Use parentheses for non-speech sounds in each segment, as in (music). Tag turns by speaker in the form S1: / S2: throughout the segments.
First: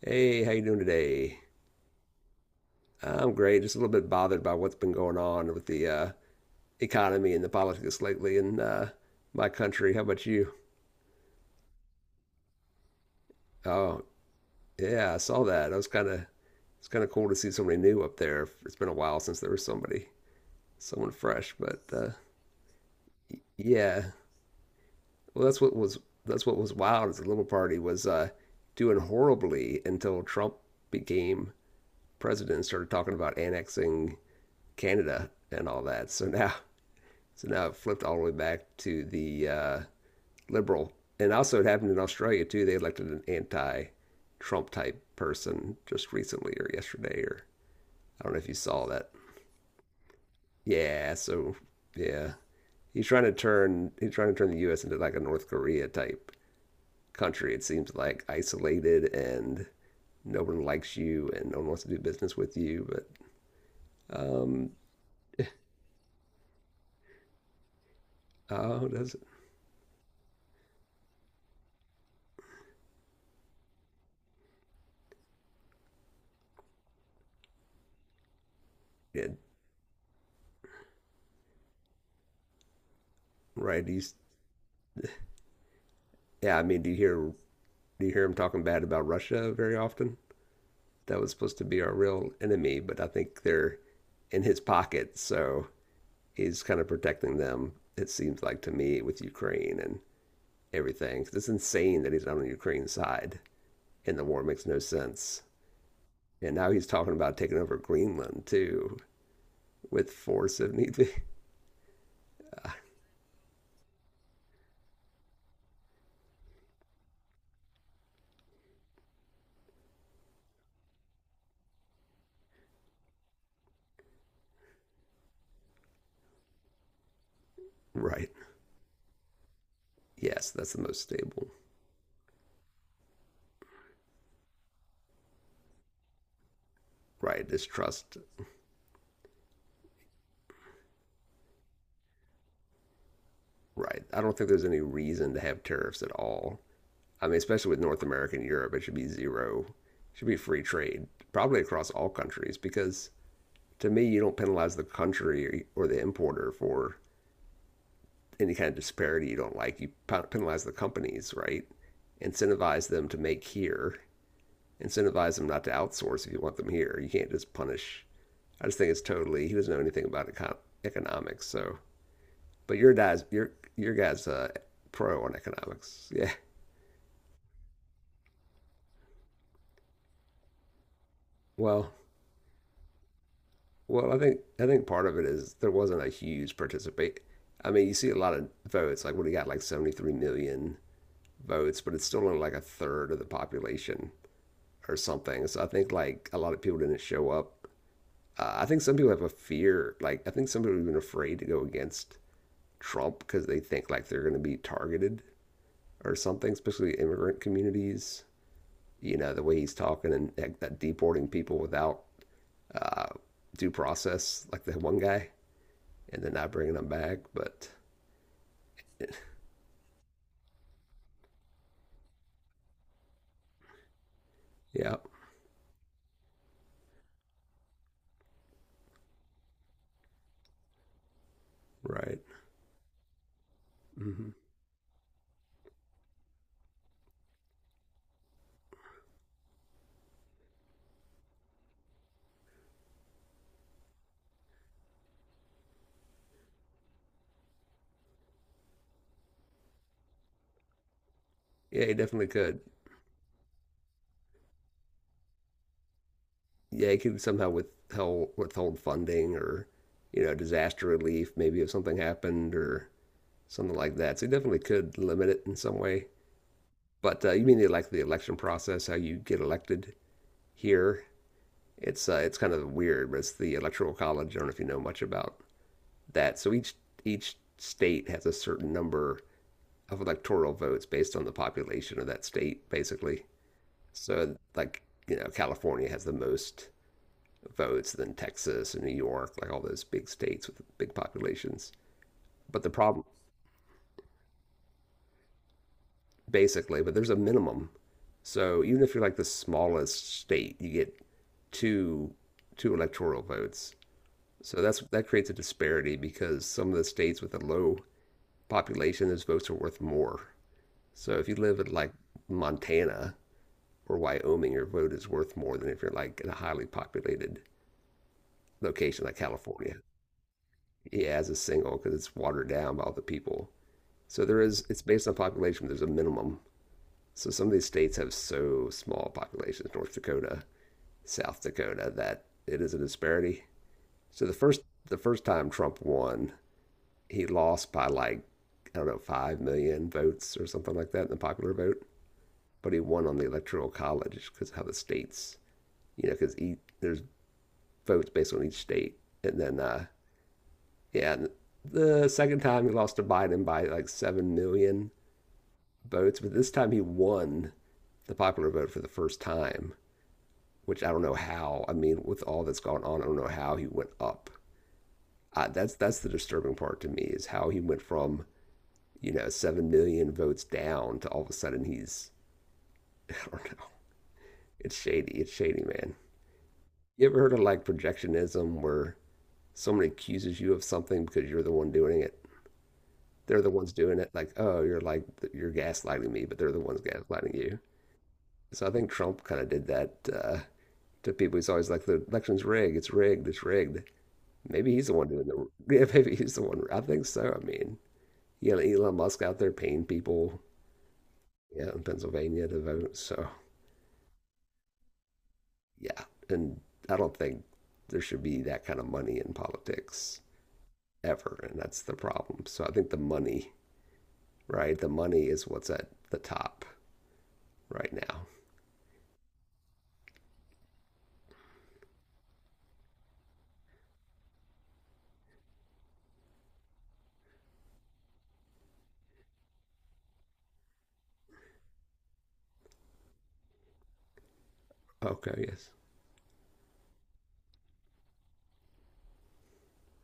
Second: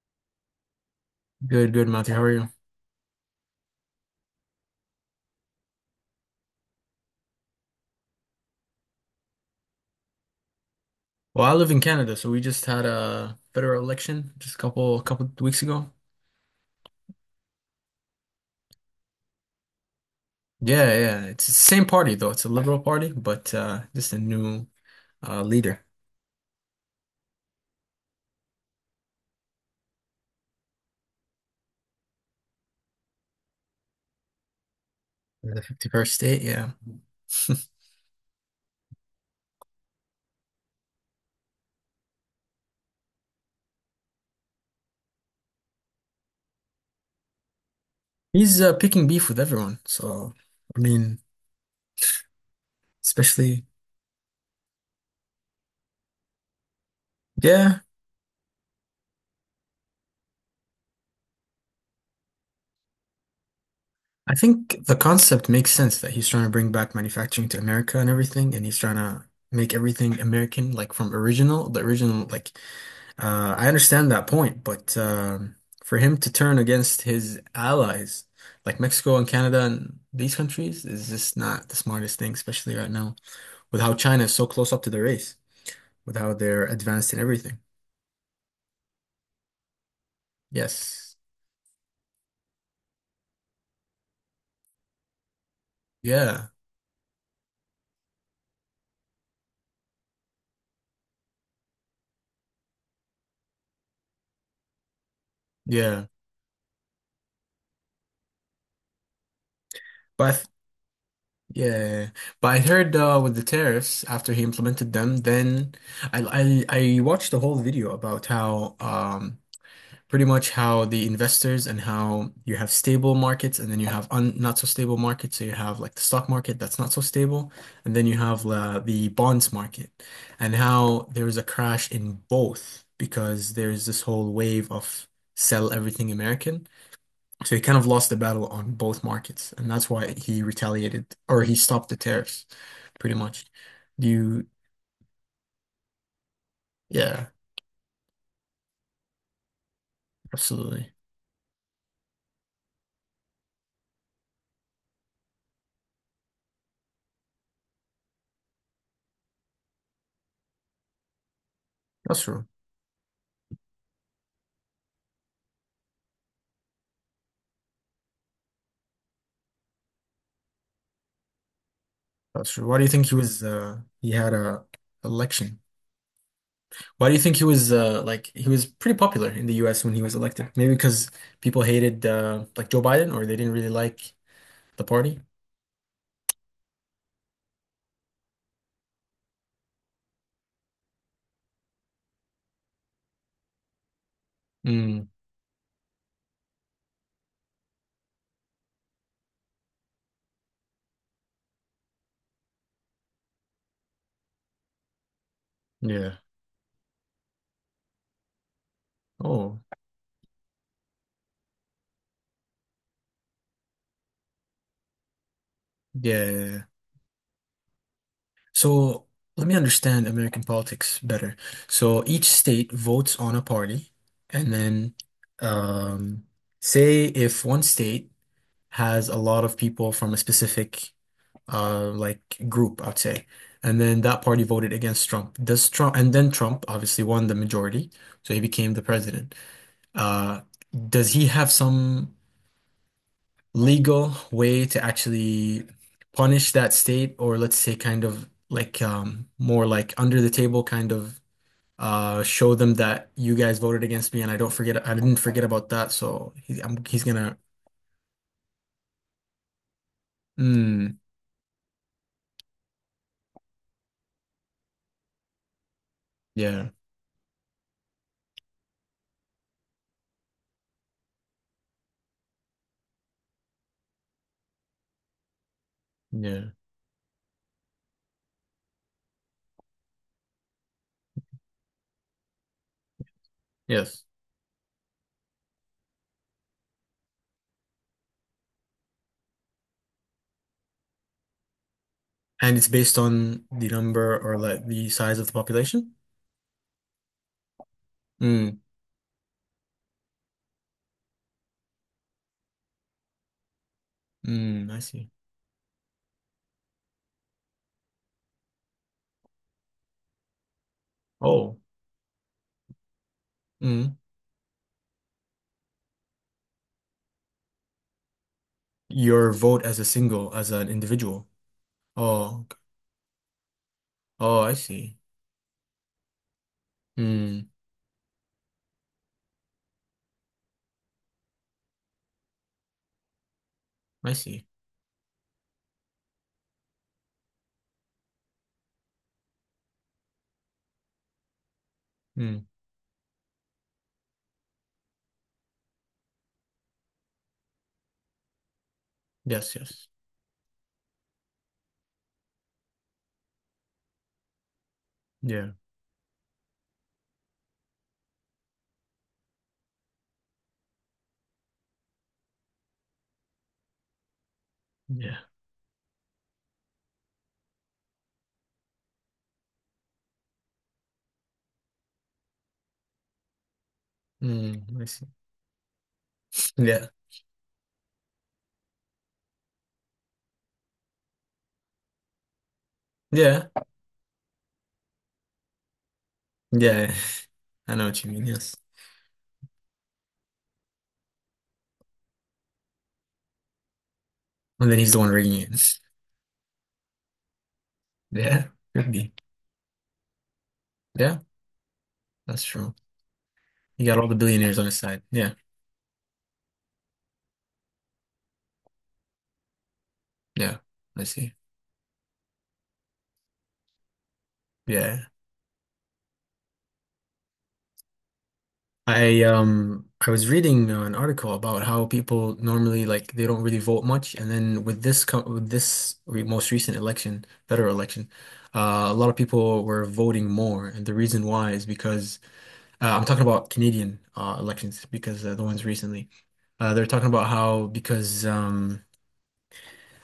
S1: Hey, how you doing today?
S2: Good, good, Matthew. How are you?
S1: I'm great. Just a little bit bothered by what's been going on with the economy and the politics lately in my country. How about you?
S2: Well, I live in Canada, so we just had a federal
S1: Oh,
S2: election just a couple
S1: yeah, I
S2: couple
S1: saw
S2: weeks
S1: that. I was
S2: ago.
S1: kind of It's kind of cool to see somebody new up there. It's been a while since there was somebody
S2: Yeah,
S1: someone
S2: yeah. It's the
S1: fresh, but
S2: same party though. It's a Liberal Party, but
S1: yeah.
S2: just a new
S1: Well,
S2: leader.
S1: that's what was wild. Is the Liberal Party was doing horribly until Trump became president and started talking about annexing Canada
S2: The
S1: and all that.
S2: 51st state, yeah.
S1: So
S2: (laughs)
S1: now it flipped all the way back to the liberal. And also, it happened in Australia too. They elected an anti Trump type person just recently or yesterday, or I don't know if you
S2: He's
S1: saw
S2: picking
S1: that.
S2: beef with everyone. So, I
S1: Yeah,
S2: mean,
S1: so yeah.
S2: especially
S1: He's trying to turn the US into like a North Korea type country. It
S2: yeah,
S1: seems like isolated and no one likes you and no one wants to do business with you. But
S2: I
S1: um
S2: think the concept makes sense that he's trying to bring back manufacturing to America and everything, and he's
S1: oh
S2: trying
S1: does it
S2: to make everything American, like from original, the original like I understand that point, but for him to turn against his allies like Mexico and
S1: yeah,
S2: Canada and these countries is just not the smartest thing, especially right now with
S1: right.
S2: how
S1: He's
S2: China is so close up to the race, with how
S1: yeah, I
S2: they're
S1: mean
S2: advanced in everything.
S1: do you hear him talking bad about Russia very often?
S2: Yes.
S1: That was supposed to be our real enemy, but I think they're in his pocket, so
S2: Yeah.
S1: he's kind of protecting them. It seems like to me with Ukraine and everything. 'Cause it's insane that he's on Ukraine's side, and the war makes no sense.
S2: Yeah.
S1: And now he's talking about taking over Greenland too, with
S2: But I th-
S1: force if need be. (laughs)
S2: yeah, but I heard with the tariffs after he implemented them, then I watched a whole video about how pretty much how the investors and how you have stable markets and then you have un not so stable markets. So you have like the stock market that's not so stable, and then you
S1: Right.
S2: have the bonds market,
S1: Yes,
S2: and
S1: that's the most
S2: how there is a
S1: stable.
S2: crash in both because there's this whole wave of sell everything American.
S1: Right.
S2: So he kind of lost the
S1: Distrust.
S2: battle on both markets, and that's why he retaliated or he stopped the tariffs, pretty much.
S1: Right.
S2: Do
S1: I don't
S2: you,
S1: think there's any reason to have tariffs at all.
S2: yeah,
S1: I mean, especially with North America and Europe, it should be zero. It should be free
S2: absolutely.
S1: trade, probably across all countries, because to me, you don't penalize the country or the importer for any kind of disparity you don't like. You penalize the companies, right?
S2: That's true.
S1: Incentivize them to make here. Incentivize them not to outsource if you want them here. You can't just punish. I just think it's totally. He doesn't know anything about economics. So,
S2: That's true. Why
S1: but
S2: do you think he was
S1: your
S2: he
S1: guys,
S2: had a
S1: pro on
S2: election?
S1: economics. Yeah.
S2: Why do you think he was like he was pretty popular in the U.S. when he was elected? Maybe because people
S1: Well,
S2: hated like Joe Biden, or they didn't really like
S1: Well, I
S2: the
S1: think part of
S2: party.
S1: it is there wasn't a huge participate. I mean, you see a lot of votes, like when he got like 73 million votes, but it's still only like a third of the population or
S2: Mm,
S1: something. So I think like a lot of people didn't show up. I think some people have a fear, like I think some people have been afraid to go against Trump because they think like they're going to be targeted or
S2: yeah.
S1: something, especially immigrant communities. You know, the way
S2: Oh,
S1: he's talking and like, that deporting people without uh, due process, like the one guy and
S2: yeah,
S1: then
S2: yeah,
S1: not
S2: yeah.
S1: bringing them back. But
S2: So let me understand American politics better. So each state votes on a party, and then
S1: yeah,
S2: um, say if one state has a lot of people from a specific
S1: right.
S2: like group, I'd say. And then that
S1: Hmm.
S2: party voted against Trump. Does Trump and then Trump obviously won the majority, so he became the president. Uh, does he have some legal way to actually punish that state, or let's say kind of like more like under the table kind of
S1: Yeah, he definitely
S2: show
S1: could.
S2: them that you guys voted against me and I didn't forget about that, so
S1: Yeah, he
S2: he's
S1: could
S2: gonna
S1: somehow withhold funding or you know
S2: mm,
S1: disaster relief maybe if something happened or something like that. So he definitely could limit it in some way.
S2: yeah,
S1: But you mean like the election process, how you get elected here? It's kind of weird, but it's the electoral college. I don't know if you know much about that.
S2: yeah,
S1: So each state has a certain number of electoral votes based on the population of that state, basically.
S2: yes.
S1: So like you know, California has the most votes than Texas and New York, like all those big states with big populations.
S2: And
S1: But
S2: it's
S1: the
S2: based
S1: problem,
S2: on the number or like the size of the population?
S1: basically, but there's a minimum.
S2: Mm,
S1: So even if you're like the smallest state, you get two two electoral votes. So
S2: mm, I
S1: that's that
S2: see.
S1: creates a disparity because some of the states with a low population, those votes are worth more. So if you
S2: Oh,
S1: live in like Montana
S2: mm.
S1: or Wyoming, your vote is worth more than if you're like in a highly populated location like
S2: Your vote
S1: California.
S2: as a single, as an
S1: Yeah,
S2: individual.
S1: as a single because it's
S2: Oh,
S1: watered
S2: okay.
S1: down by all the people. So
S2: Oh,
S1: there
S2: I
S1: is, it's
S2: see.
S1: based on population, there's a minimum. So some
S2: Mm,
S1: of these states have so small populations, North Dakota, South Dakota, that it is a disparity.
S2: I
S1: So the
S2: see.
S1: first, the first time Trump won, he lost by like, I don't know, 5 million votes or something like that in the popular vote.
S2: Mm,
S1: But he won on the electoral college because of how the states, you know, because there's votes based on each state. And
S2: yes,
S1: then
S2: yes.
S1: Yeah, the second time he lost to Biden by like 7 million
S2: Yeah,
S1: votes, but this time he won the popular vote for the first time, which I don't know how. I mean, with all that's gone on, I don't know how he went up.
S2: yeah.
S1: That's the disturbing part to me is how he went from you know 7 million votes down to all of a sudden he's (laughs) I don't know. It's
S2: Mm, I see.
S1: shady. Man.
S2: Yeah,
S1: You ever heard of like projectionism where someone accuses you of something because you're the one doing it? They're
S2: yeah,
S1: the ones doing it. Like, oh, you're gaslighting me, but they're the ones
S2: yeah.
S1: gaslighting you.
S2: (laughs) I know what you mean, yes.
S1: So I think Trump kind of did that to people. He's always like, the election's rigged. It's rigged. It's rigged.
S2: And
S1: Maybe
S2: then
S1: he's
S2: he's
S1: the
S2: the
S1: one
S2: one
S1: doing
S2: rigging
S1: the.
S2: it.
S1: (laughs) Yeah,
S2: (laughs)
S1: maybe he's the one. I think so. I mean,
S2: Yeah,
S1: you got
S2: could
S1: Elon
S2: be.
S1: Musk out there paying people,
S2: Yeah,
S1: yeah, in
S2: that's
S1: Pennsylvania to
S2: true.
S1: vote. So
S2: He got all the billionaires on his side. Yeah,
S1: yeah, and I don't think there should be that kind of money in politics
S2: yeah, I see.
S1: ever, and that's the problem. So I think the money, right? The
S2: Yeah.
S1: money is what's at the top right now.
S2: I I was reading an article about how people normally like they don't really vote much, and then with this co with this re most recent election, federal election, a lot of people were voting more, and the reason why is because I'm talking about Canadian elections because the
S1: Okay.
S2: ones
S1: Yes.
S2: recently, they're talking about how because um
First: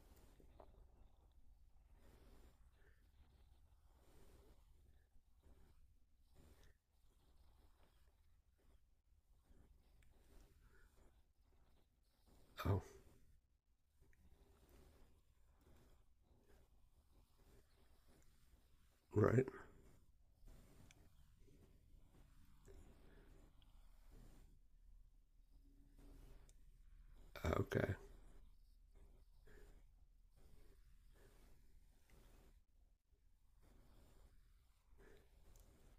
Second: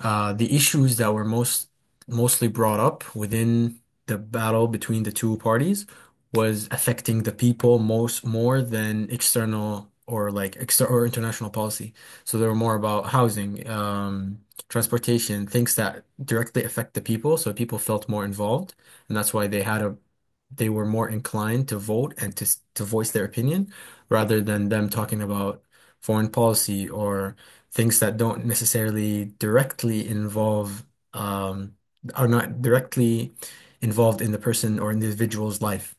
S2: uh, the issues that were mostly brought up within the battle between the two parties was affecting the people most more than external or like exter or international policy. So they were more
S1: Oh,
S2: about housing, transportation, things that directly affect the people. So people felt more involved, and that's why
S1: right.
S2: they had a they were more inclined to vote and to voice their opinion rather than them talking about foreign policy or
S1: Okay.
S2: things that don't necessarily directly involve um, are not directly involved in the person or individual's life.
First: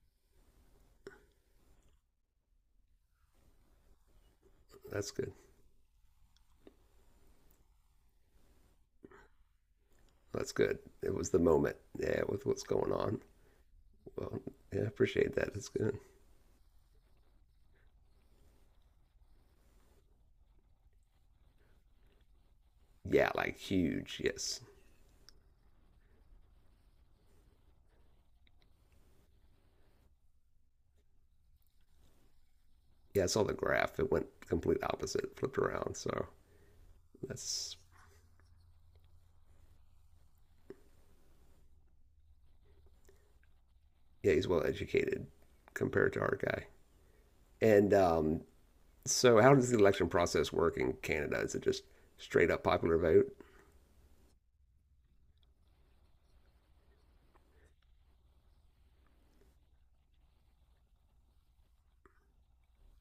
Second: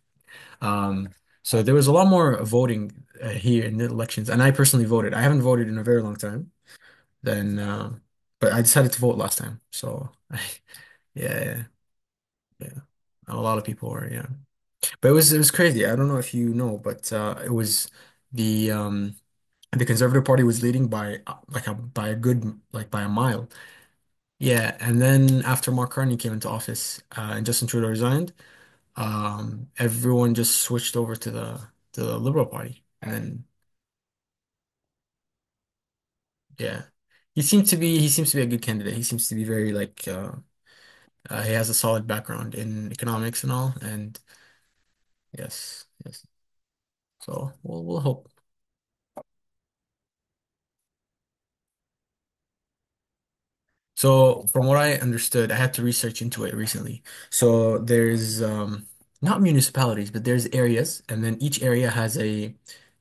S2: Um, so there was a lot more voting here in the elections, and I personally
S1: That's
S2: voted. I
S1: good.
S2: haven't voted in a very long time, then, but I decided to vote last time. So (laughs)
S1: That's good. It was the
S2: yeah, yeah,
S1: moment. Yeah, with what's
S2: yeah.
S1: going on.
S2: A lot of people were, yeah.
S1: Well, yeah, I
S2: But
S1: appreciate
S2: it was
S1: that. That's
S2: crazy. I
S1: good.
S2: don't know if you know, but it was the um, the Conservative Party was leading by like a by a good by a
S1: Yeah,
S2: mile.
S1: like huge. Yes.
S2: Yeah, and then after Mark Carney came into office and Justin Trudeau resigned, everyone just switched over to the Liberal Party, and
S1: Yeah, I saw
S2: then
S1: the graph. It went complete opposite, flipped around. So
S2: yeah,
S1: that's,
S2: he seems to be a good candidate. He seems to be very like he has a solid background in economics and all, and
S1: yeah, he's well educated
S2: yes,
S1: compared to
S2: yes.
S1: our guy.
S2: So
S1: And
S2: we'll hope.
S1: so, how does the election process work in Canada? Is it just straight up popular vote?
S2: So, from what I understood, I had to research into it recently. So, there's not municipalities, but there's areas, and then each area has a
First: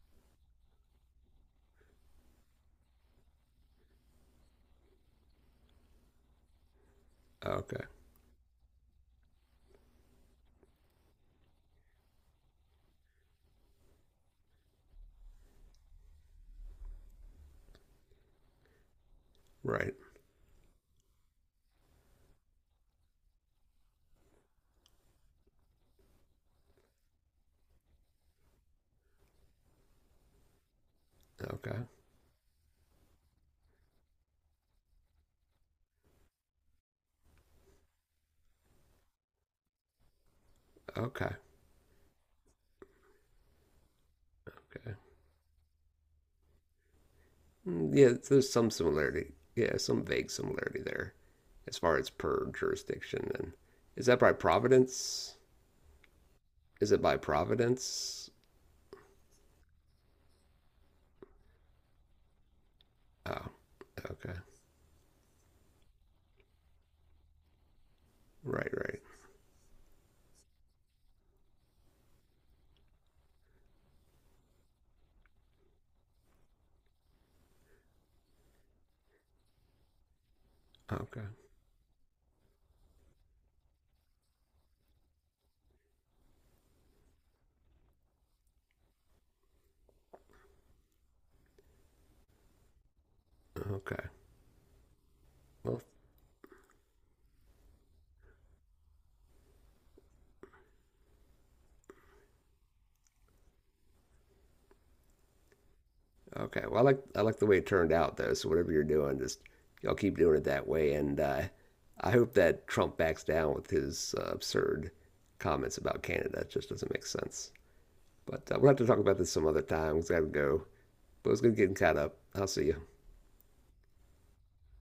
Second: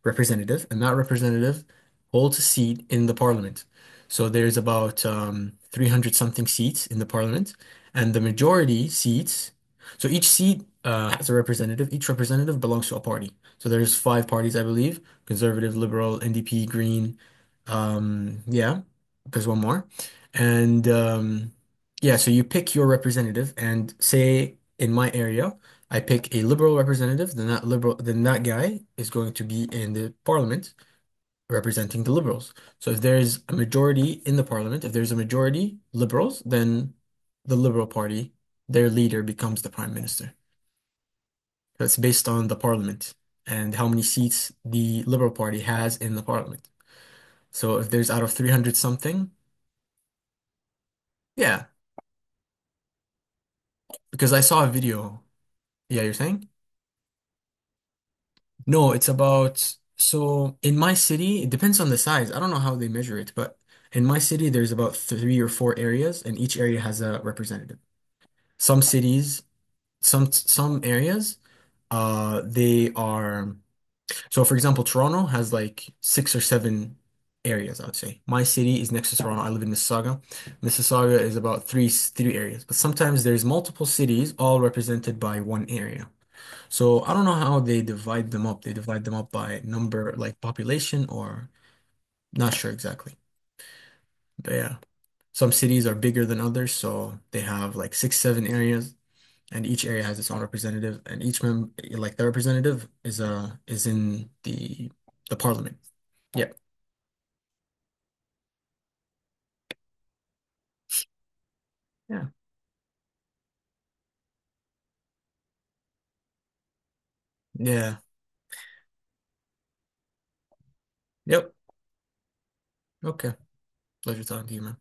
S2: representative, and that representative holds a seat in the parliament. So, there's about 300 something seats in the parliament,
S1: Okay.
S2: and the majority seats. So, each seat has a representative. Each representative belongs to a party. So, there's five parties, I believe: conservative, liberal, NDP, Green. Um, yeah, there's one more.
S1: Right.
S2: And yeah, so you pick your representative, and say in my area, I pick a liberal representative. Then that guy is going to be in the parliament
S1: Okay.
S2: representing the liberals. So if there's a majority in the parliament, if there's a majority liberals, then the Liberal Party, their leader becomes the prime minister.
S1: Okay.
S2: So it's based on the parliament and how many seats
S1: Okay.
S2: the Liberal Party has in the parliament. So if
S1: Mm,
S2: there's
S1: yeah,
S2: out of
S1: there's some
S2: 300 something,
S1: similarity. Yeah, some vague similarity there
S2: yeah,
S1: as far as per jurisdiction. And is that
S2: because
S1: by
S2: I saw a video.
S1: Providence?
S2: Yeah, you're saying?
S1: Is it by Providence?
S2: No, it's about so in my city, it depends on the size. I don't know how they measure it,
S1: Oh,
S2: but in my
S1: okay.
S2: city, there's about three or four areas, and each area has a representative.
S1: Right,
S2: Some
S1: right.
S2: cities, some areas, they are so. For example, Toronto has like six or seven areas, I would say. My city is next to Toronto. I live in Mississauga. Mississauga
S1: Okay,
S2: is about three areas, but sometimes there's multiple cities all represented by one area. So I don't know how they divide them up. They divide them up by number, like population, or not sure exactly.
S1: okay.
S2: But yeah, some
S1: Well,
S2: cities are bigger than others, so they have like six, seven areas, and each area has its own representative, and each member, like the representative, is in the parliament. Yeah,
S1: okay. Well, I like the way it turned out though. So whatever you're doing, just y'all keep doing it that way. And I
S2: yeah,
S1: hope that Trump backs down with his absurd comments about Canada. It just doesn't make sense.
S2: yeah.
S1: But we'll have to talk about this some other time. We've got to go. But it's
S2: Yep.
S1: going to get caught up. I'll see you.
S2: Okay. Pleasure talking to you, man.